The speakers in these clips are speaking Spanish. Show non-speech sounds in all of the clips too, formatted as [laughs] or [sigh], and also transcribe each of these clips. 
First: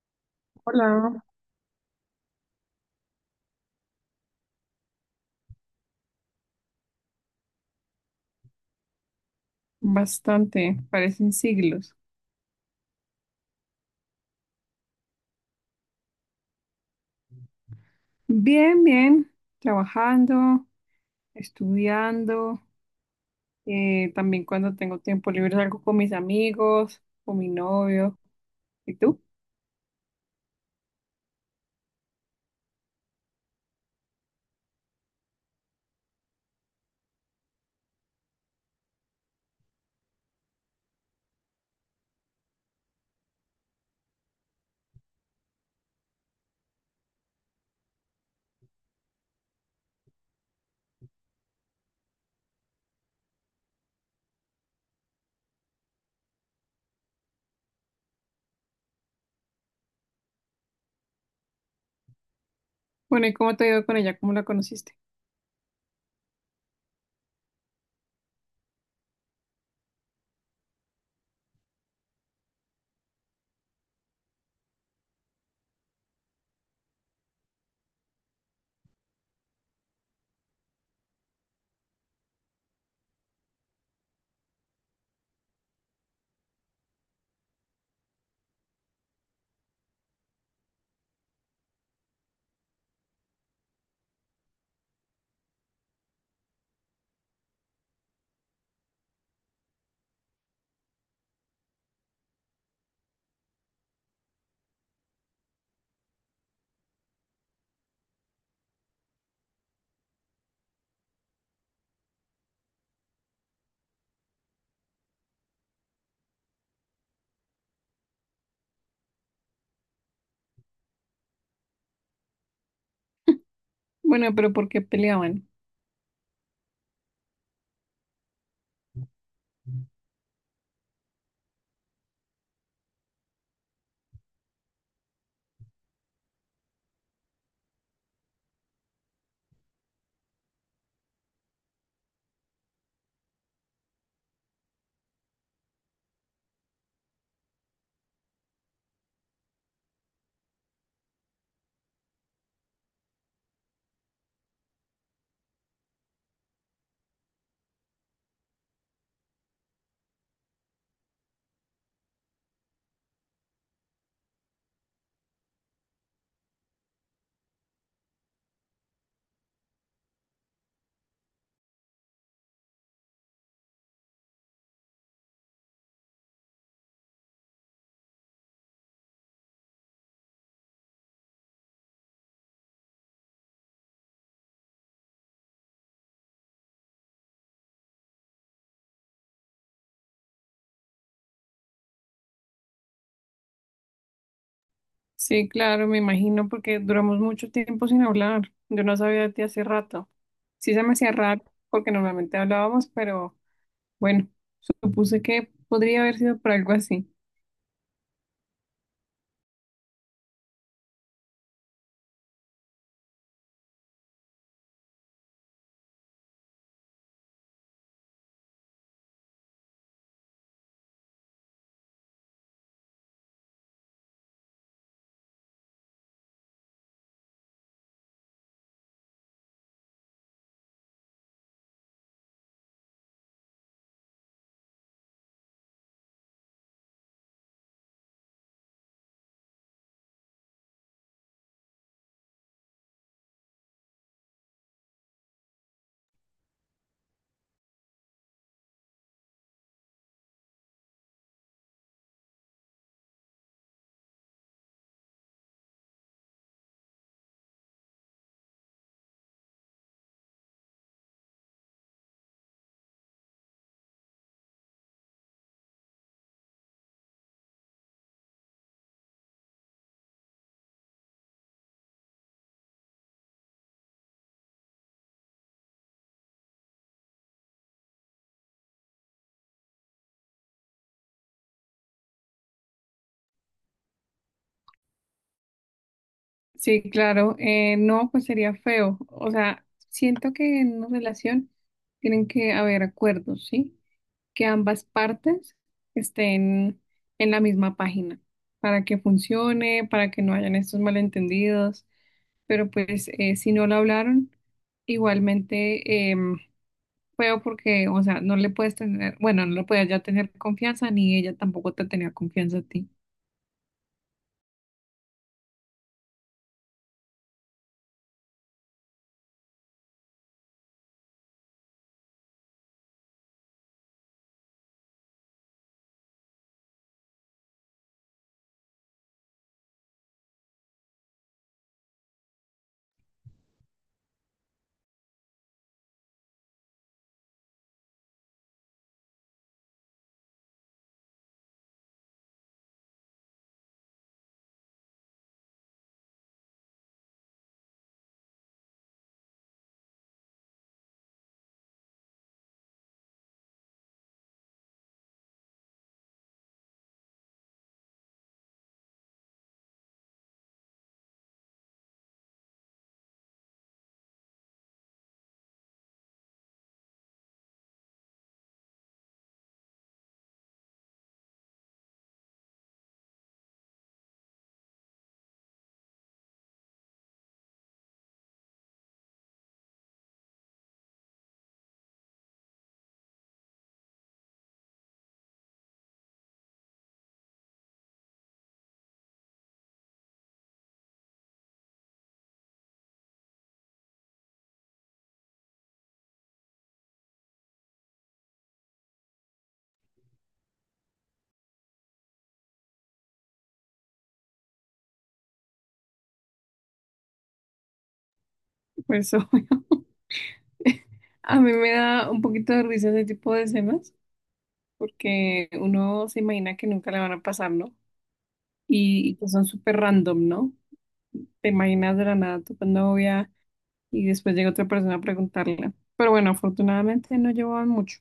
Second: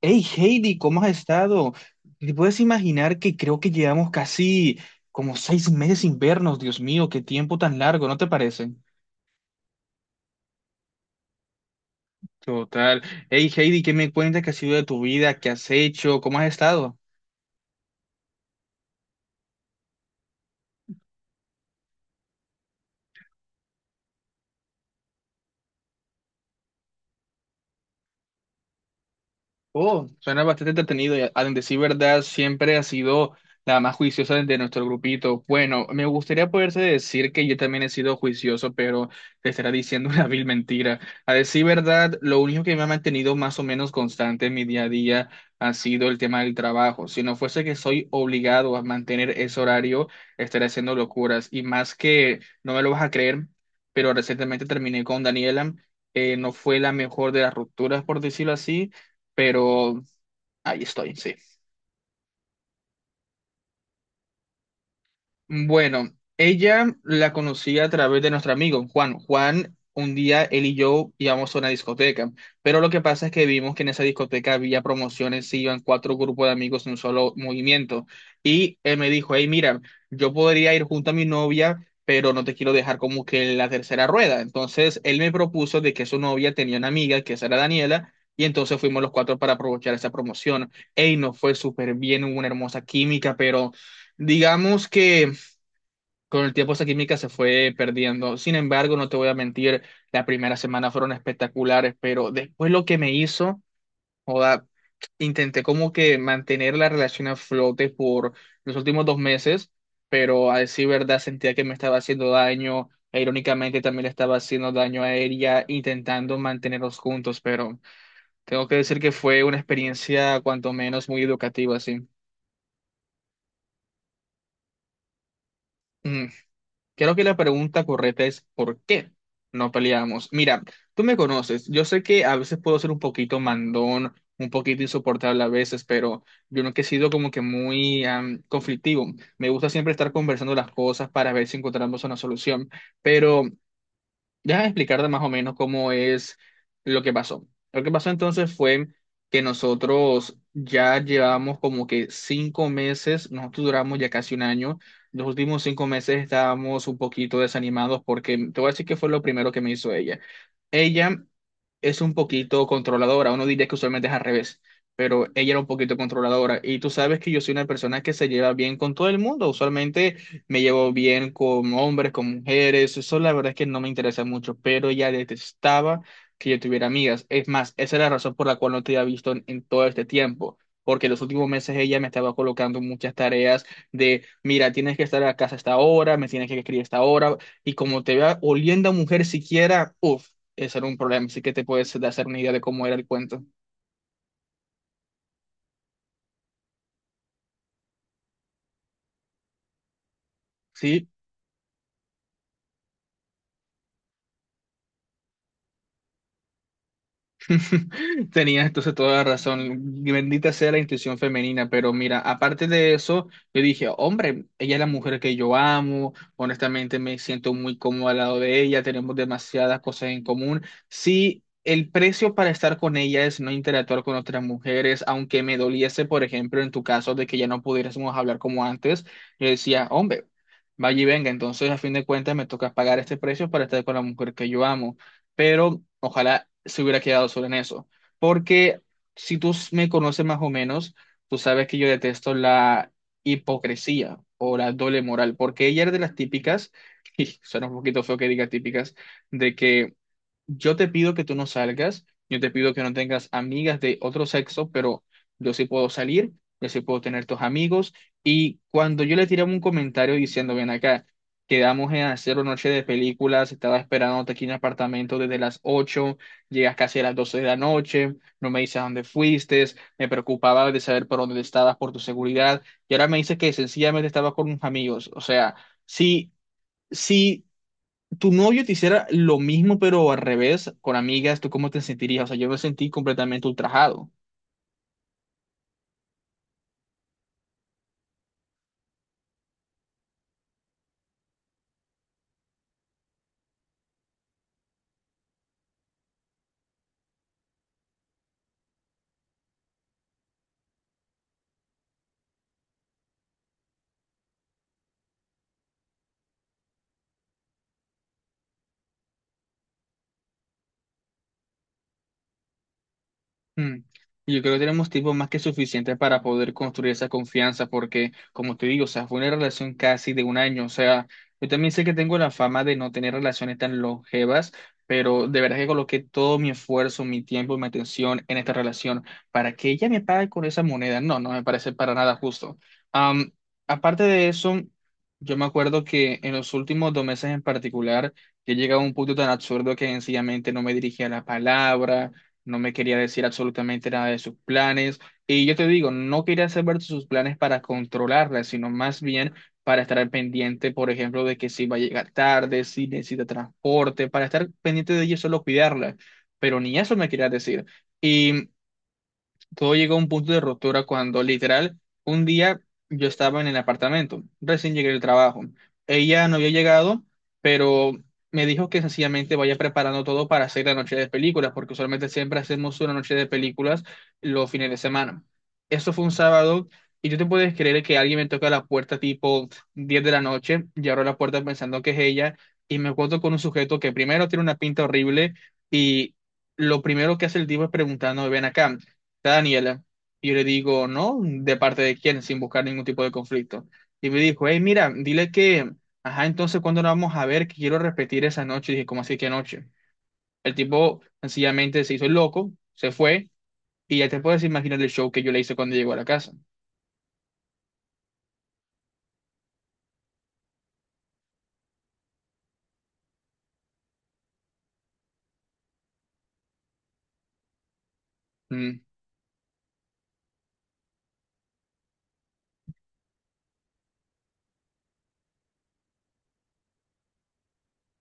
Hey Heidi, ¿cómo has Hola, estado? ¿Te puedes imaginar que creo que llevamos casi como 6 meses sin vernos? Dios mío, qué tiempo tan largo, ¿no te parece? bastante, parecen siglos. Total. Hey Heidi, ¿qué me cuentas que ha sido de tu vida? ¿Qué has hecho? ¿Cómo has estado? Bien, bien, trabajando, estudiando, también cuando tengo tiempo libre salgo con mis amigos, con mi novio. ¿Y tú? Oh, suena bastante entretenido. A decir verdad, siempre ha sido la más juiciosa de nuestro grupito. Bueno, me gustaría poderse decir que yo también he sido juicioso, pero te estará diciendo [laughs] una vil mentira. A decir verdad, lo único que me ha mantenido más o menos constante en mi día a día ha sido el tema del trabajo. Si no fuese que soy obligado a mantener ese horario, estaría haciendo locuras. Y más que, no me lo vas a creer, pero recientemente terminé con Daniela. No fue la mejor de las rupturas, por decirlo así, pero ahí estoy, sí. Bueno, ¿y cómo te ha ido con ella? ¿Cómo la conociste? Bueno, ella la conocí a través de nuestro amigo Juan. Juan, un día él y yo íbamos a una discoteca, pero lo que pasa es que vimos que en esa discoteca había promociones y iban cuatro grupos de amigos en un solo movimiento. Y él me dijo, hey, mira, yo podría ir junto a mi novia, pero no te quiero dejar como que en la tercera rueda. Entonces él me propuso de que su novia tenía una amiga, que esa era Daniela. Y entonces fuimos los cuatro para aprovechar esa promoción. Ey, nos fue súper bien, hubo una hermosa química, pero digamos que con el tiempo esa química se fue perdiendo. Sin embargo, no te voy a mentir, la primera semana fueron espectaculares, pero después lo que me hizo, joda, intenté como que mantener la relación a flote por los últimos 2 meses, pero a decir verdad sentía que me estaba haciendo daño, e irónicamente también le estaba haciendo daño a ella, intentando mantenerlos juntos, pero tengo que decir que fue una experiencia cuanto menos muy educativa, sí. Bueno, pero ¿por qué peleaban? Creo que la pregunta correcta es ¿por qué no peleamos? Mira, tú me conoces, yo sé que a veces puedo ser un poquito mandón, un poquito insoportable a veces, pero yo nunca he sido como que muy conflictivo. Me gusta siempre estar conversando las cosas para ver si encontramos una solución, pero deja de explicarte más o menos cómo es lo que pasó. Lo que pasó entonces fue que nosotros ya llevamos como que 5 meses, nosotros duramos ya casi un año. Los últimos 5 meses estábamos un poquito desanimados porque te voy a decir que fue lo primero que me hizo ella. Ella es un poquito controladora. Uno diría que usualmente es al revés, pero ella era un poquito controladora. Y tú sabes que yo soy una persona que se lleva bien con todo el mundo. Usualmente me llevo bien con hombres, con mujeres. Eso la verdad es que no me interesa mucho, pero ella detestaba que yo tuviera amigas. Es más, esa es la razón por la cual no te había visto en todo este tiempo. Porque en los últimos meses ella me estaba colocando muchas tareas de, mira, tienes que estar a casa a esta hora, me tienes que escribir a esta hora, y como te vea oliendo a mujer siquiera, uff, ese era un problema, así que te puedes hacer una idea de cómo era el cuento. Sí, claro, me imagino porque duramos mucho tiempo sin hablar. Yo no sabía de ti hace rato. Sí se me Sí, hacía raro porque normalmente hablábamos, pero bueno, supuse que podría haber sido por algo así. [laughs] tenías entonces toda la razón. Bendita sea la intuición femenina, pero mira, aparte de eso, yo dije, hombre, ella es la mujer que yo amo, honestamente me siento muy cómodo al lado de ella, tenemos demasiadas cosas en común. Sí, el precio para estar con ella es no interactuar con otras mujeres, aunque me doliese, por ejemplo, en tu caso de que ya no pudiésemos hablar como antes, yo decía, hombre, vaya y venga, entonces a fin de cuentas me toca pagar este precio para estar con la mujer que yo amo, pero ojalá se hubiera quedado solo en eso, porque si tú me conoces más o menos, tú sabes que yo detesto la hipocresía o la doble moral, porque ella era de las típicas, [laughs] y suena un poquito feo que diga típicas, de que yo te pido que tú no salgas, yo te pido que no tengas amigas de otro sexo, pero yo sí puedo salir, yo sí puedo tener tus amigos. Y cuando yo le tiré un comentario diciendo, ven acá, quedamos en hacer una noche de películas, estaba esperándote aquí en el apartamento desde las 8. Llegas casi a las 12 de la noche, no me dices a dónde fuiste, me preocupaba de saber por dónde estabas, por tu seguridad, y ahora me dices que sencillamente estabas con unos amigos. O sea, sí, sí tu novio te hiciera lo mismo, pero al revés, con amigas, ¿tú cómo te sentirías? O sea, yo me sentí completamente ultrajado. Sí, claro. No, pues sería feo. O sea, siento que en una relación tienen que haber acuerdos, ¿sí? Que ambas partes estén en la misma página para que funcione, para que no hayan estos malentendidos. Pero pues si no lo hablaron, igualmente feo porque, o sea, no le puedes tener, bueno, no le puedes ya tener confianza, ni ella tampoco te tenía confianza a ti. Mm. Yo creo que tenemos tiempo más que suficiente para poder construir esa confianza, porque, como te digo, o sea, fue una relación casi de un año. O sea, yo también sé que tengo la fama de no tener relaciones tan longevas, pero de verdad que coloqué todo mi esfuerzo, mi tiempo y mi atención en esta relación para que ella me pague con esa moneda. No, no me parece para nada justo. Am, aparte de eso, yo me acuerdo que en los últimos 2 meses en particular, yo llegaba a un punto tan absurdo que sencillamente no me dirigía la palabra, no me quería decir absolutamente nada de sus planes. Y yo te digo, no quería saber de sus planes para controlarla, sino más bien para estar al pendiente, por ejemplo, de que si va a llegar tarde, si necesita transporte, para estar pendiente de ella y solo cuidarla. Pero ni eso me quería decir. Y todo llegó a un punto de ruptura cuando literal un día yo estaba en el apartamento, recién llegué del trabajo. Ella no había llegado, pero me dijo que sencillamente vaya preparando todo para hacer la noche de películas, porque usualmente siempre hacemos una noche de películas los fines de semana. Eso fue un sábado, y tú te puedes creer que alguien me toca la puerta tipo 10 de la noche y abro la puerta pensando que es ella y me encuentro con un sujeto que primero tiene una pinta horrible y lo primero que hace el tipo es preguntando, ven acá, está Daniela. Y yo le digo, no, ¿de parte de quién? Sin buscar ningún tipo de conflicto. Y me dijo, hey, mira, dile que, ajá, entonces, ¿cuándo nos vamos a ver? Que quiero repetir esa noche. Y dije, ¿cómo así que noche? El tipo sencillamente se hizo el loco, se fue, y ya te puedes imaginar el show que yo le hice cuando llegó a la casa. Por eso [laughs] a mí me da un poquito de risa ese tipo de escenas, porque uno se imagina que nunca le van a pasar, ¿no? Mm, Y que son súper random, ¿no? Te imaginas de la nada tu novia y después llega otra persona a preguntarle. Pero bueno, afortunadamente no llevaban mucho.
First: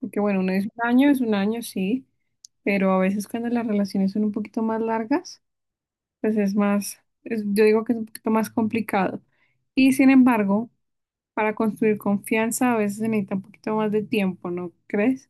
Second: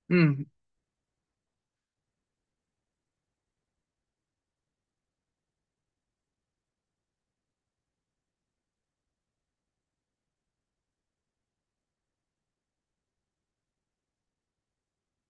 Porque bueno, mm, uno es un año, sí, pero a veces cuando las relaciones son un poquito más largas, pues es más, yo digo que es un poquito más complicado. Y sin embargo, para construir confianza a veces se necesita un poquito más de tiempo, ¿no crees?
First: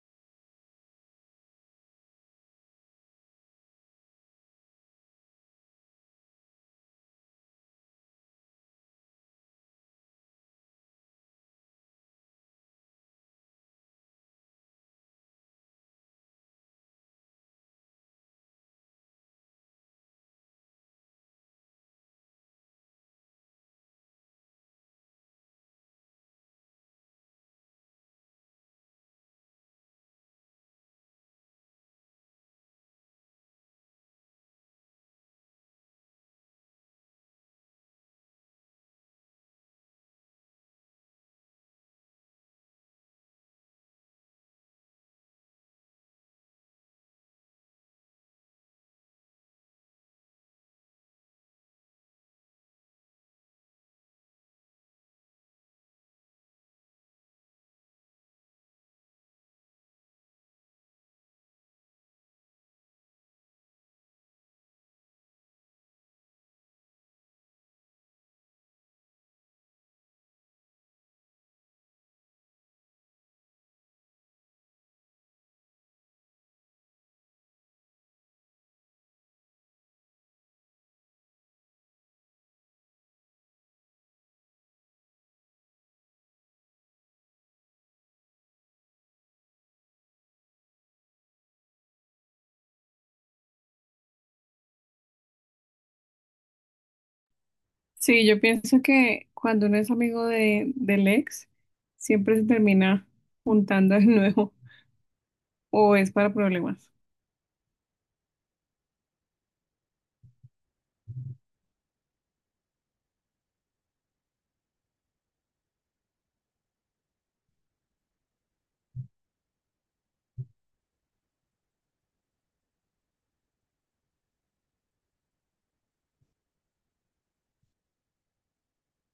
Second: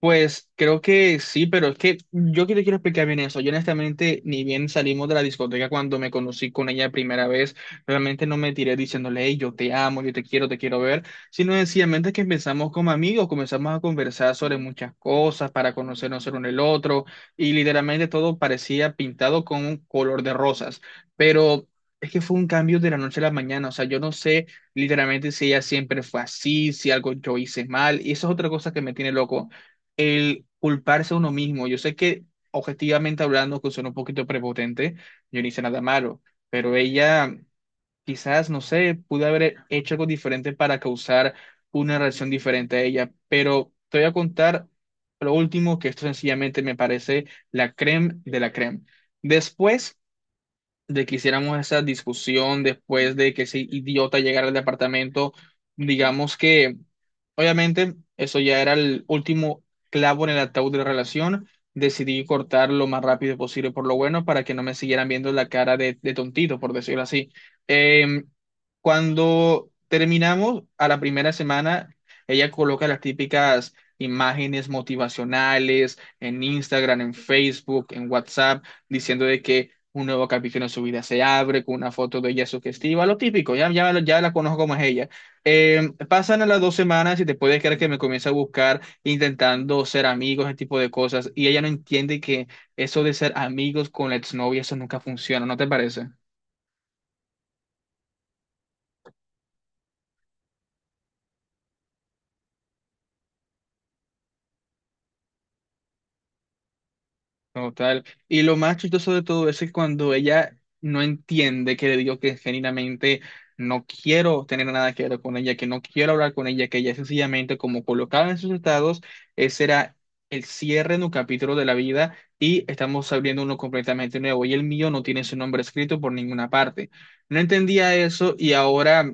Pues creo que sí, pero es que yo que te quiero explicar bien eso. Yo honestamente ni bien salimos de la discoteca cuando me conocí con ella la primera vez, realmente no me tiré diciéndole, "Hey, yo te amo, yo te quiero ver", sino sencillamente que empezamos como amigos, comenzamos a conversar sobre muchas cosas para conocernos el uno el otro y literalmente todo parecía pintado con un color de rosas, pero es que fue un cambio de la noche a la mañana. O sea, yo no sé literalmente si ella siempre fue así, si algo yo hice mal, y eso es otra cosa que me tiene loco, el culparse a uno mismo. Yo sé que objetivamente hablando, que suena un poquito prepotente, yo no hice nada malo, pero ella quizás, no sé, pudo haber hecho algo diferente para causar una reacción diferente a ella, pero te voy a contar lo último, que esto sencillamente me parece la creme de la creme. Después de que hiciéramos esa discusión, después de que ese idiota llegara al departamento, digamos que obviamente eso ya era el último clavo en el ataúd de la relación, decidí cortar lo más rápido posible por lo bueno para que no me siguieran viendo la cara de tontito, por decirlo así. Eh, Cuando terminamos a la primera semana, ella coloca las típicas imágenes motivacionales en Instagram, en Facebook, en WhatsApp, diciendo de que un nuevo capítulo en su vida se abre, con una foto de ella sugestiva, lo típico, ya, ya, ya la conozco como es ella. Pasan a las 2 semanas y te puedes creer que me comienza a buscar intentando ser amigos, ese tipo de cosas, y ella no entiende que eso de ser amigos con la exnovia, eso nunca funciona, ¿no te parece? Sí, yo pienso que cuando uno es amigo del ex, siempre se termina juntando de [laughs] nuevo o es para problemas. Total. Y lo más chistoso de todo eso es cuando ella no entiende que le digo que genuinamente no quiero tener nada que ver con ella, que no quiero hablar con ella, que ella sencillamente, como colocaba en sus estados, ese era el cierre de un capítulo de la vida y estamos abriendo uno completamente nuevo, y el mío no tiene su nombre escrito por ninguna parte. No entendía eso, y ahora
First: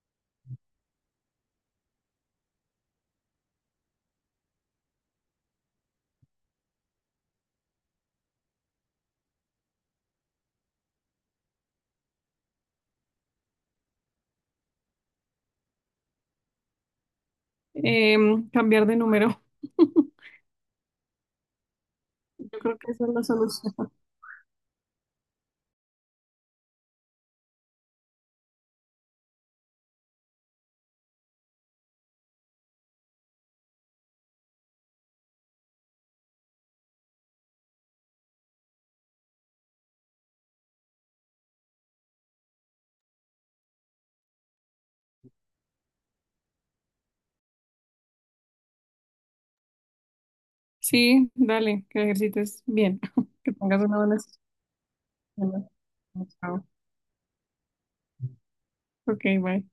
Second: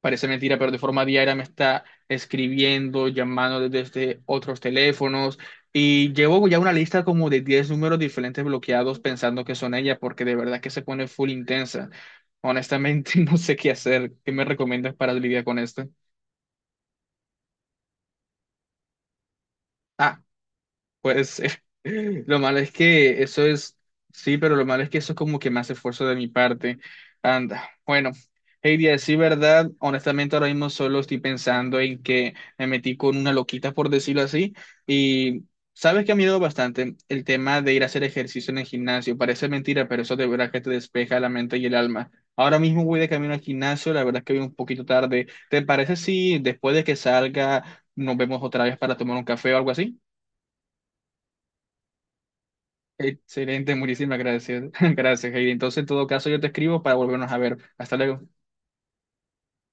parece mentira, pero de forma diaria me está escribiendo, llamando desde otros teléfonos, y llevo ya una lista como de 10 números diferentes bloqueados pensando que son ella, porque de verdad que se pone full intensa. Honestamente, [laughs] no sé qué hacer. ¿Qué me recomiendas para lidiar con esto? Cambiar de número. [laughs] Ah, puede ser. [laughs] Lo malo Yo es creo que esa es que la eso es, solución. sí, pero lo malo es que eso es como que más esfuerzo de mi parte. Anda, bueno, Heidi, a decir verdad, honestamente ahora mismo solo estoy pensando en que me metí con una loquita, por decirlo así, y sabes que ha ayudado bastante el tema de ir a hacer ejercicio en el gimnasio. Parece mentira, pero eso de verdad que te despeja la mente y el alma. Ahora mismo voy de camino al gimnasio, la verdad es que voy un poquito tarde. ¿Te parece si después de que salga nos vemos otra vez para tomar un café o algo así? Sí, dale, que ejercites bien, [laughs] que Excelente, tengas una buena muchísimas gracias. [laughs] Gracias, Heidi. semana. Entonces, en todo caso, yo te Chao. escribo para volvernos a ver. Hasta luego. Ok, bye.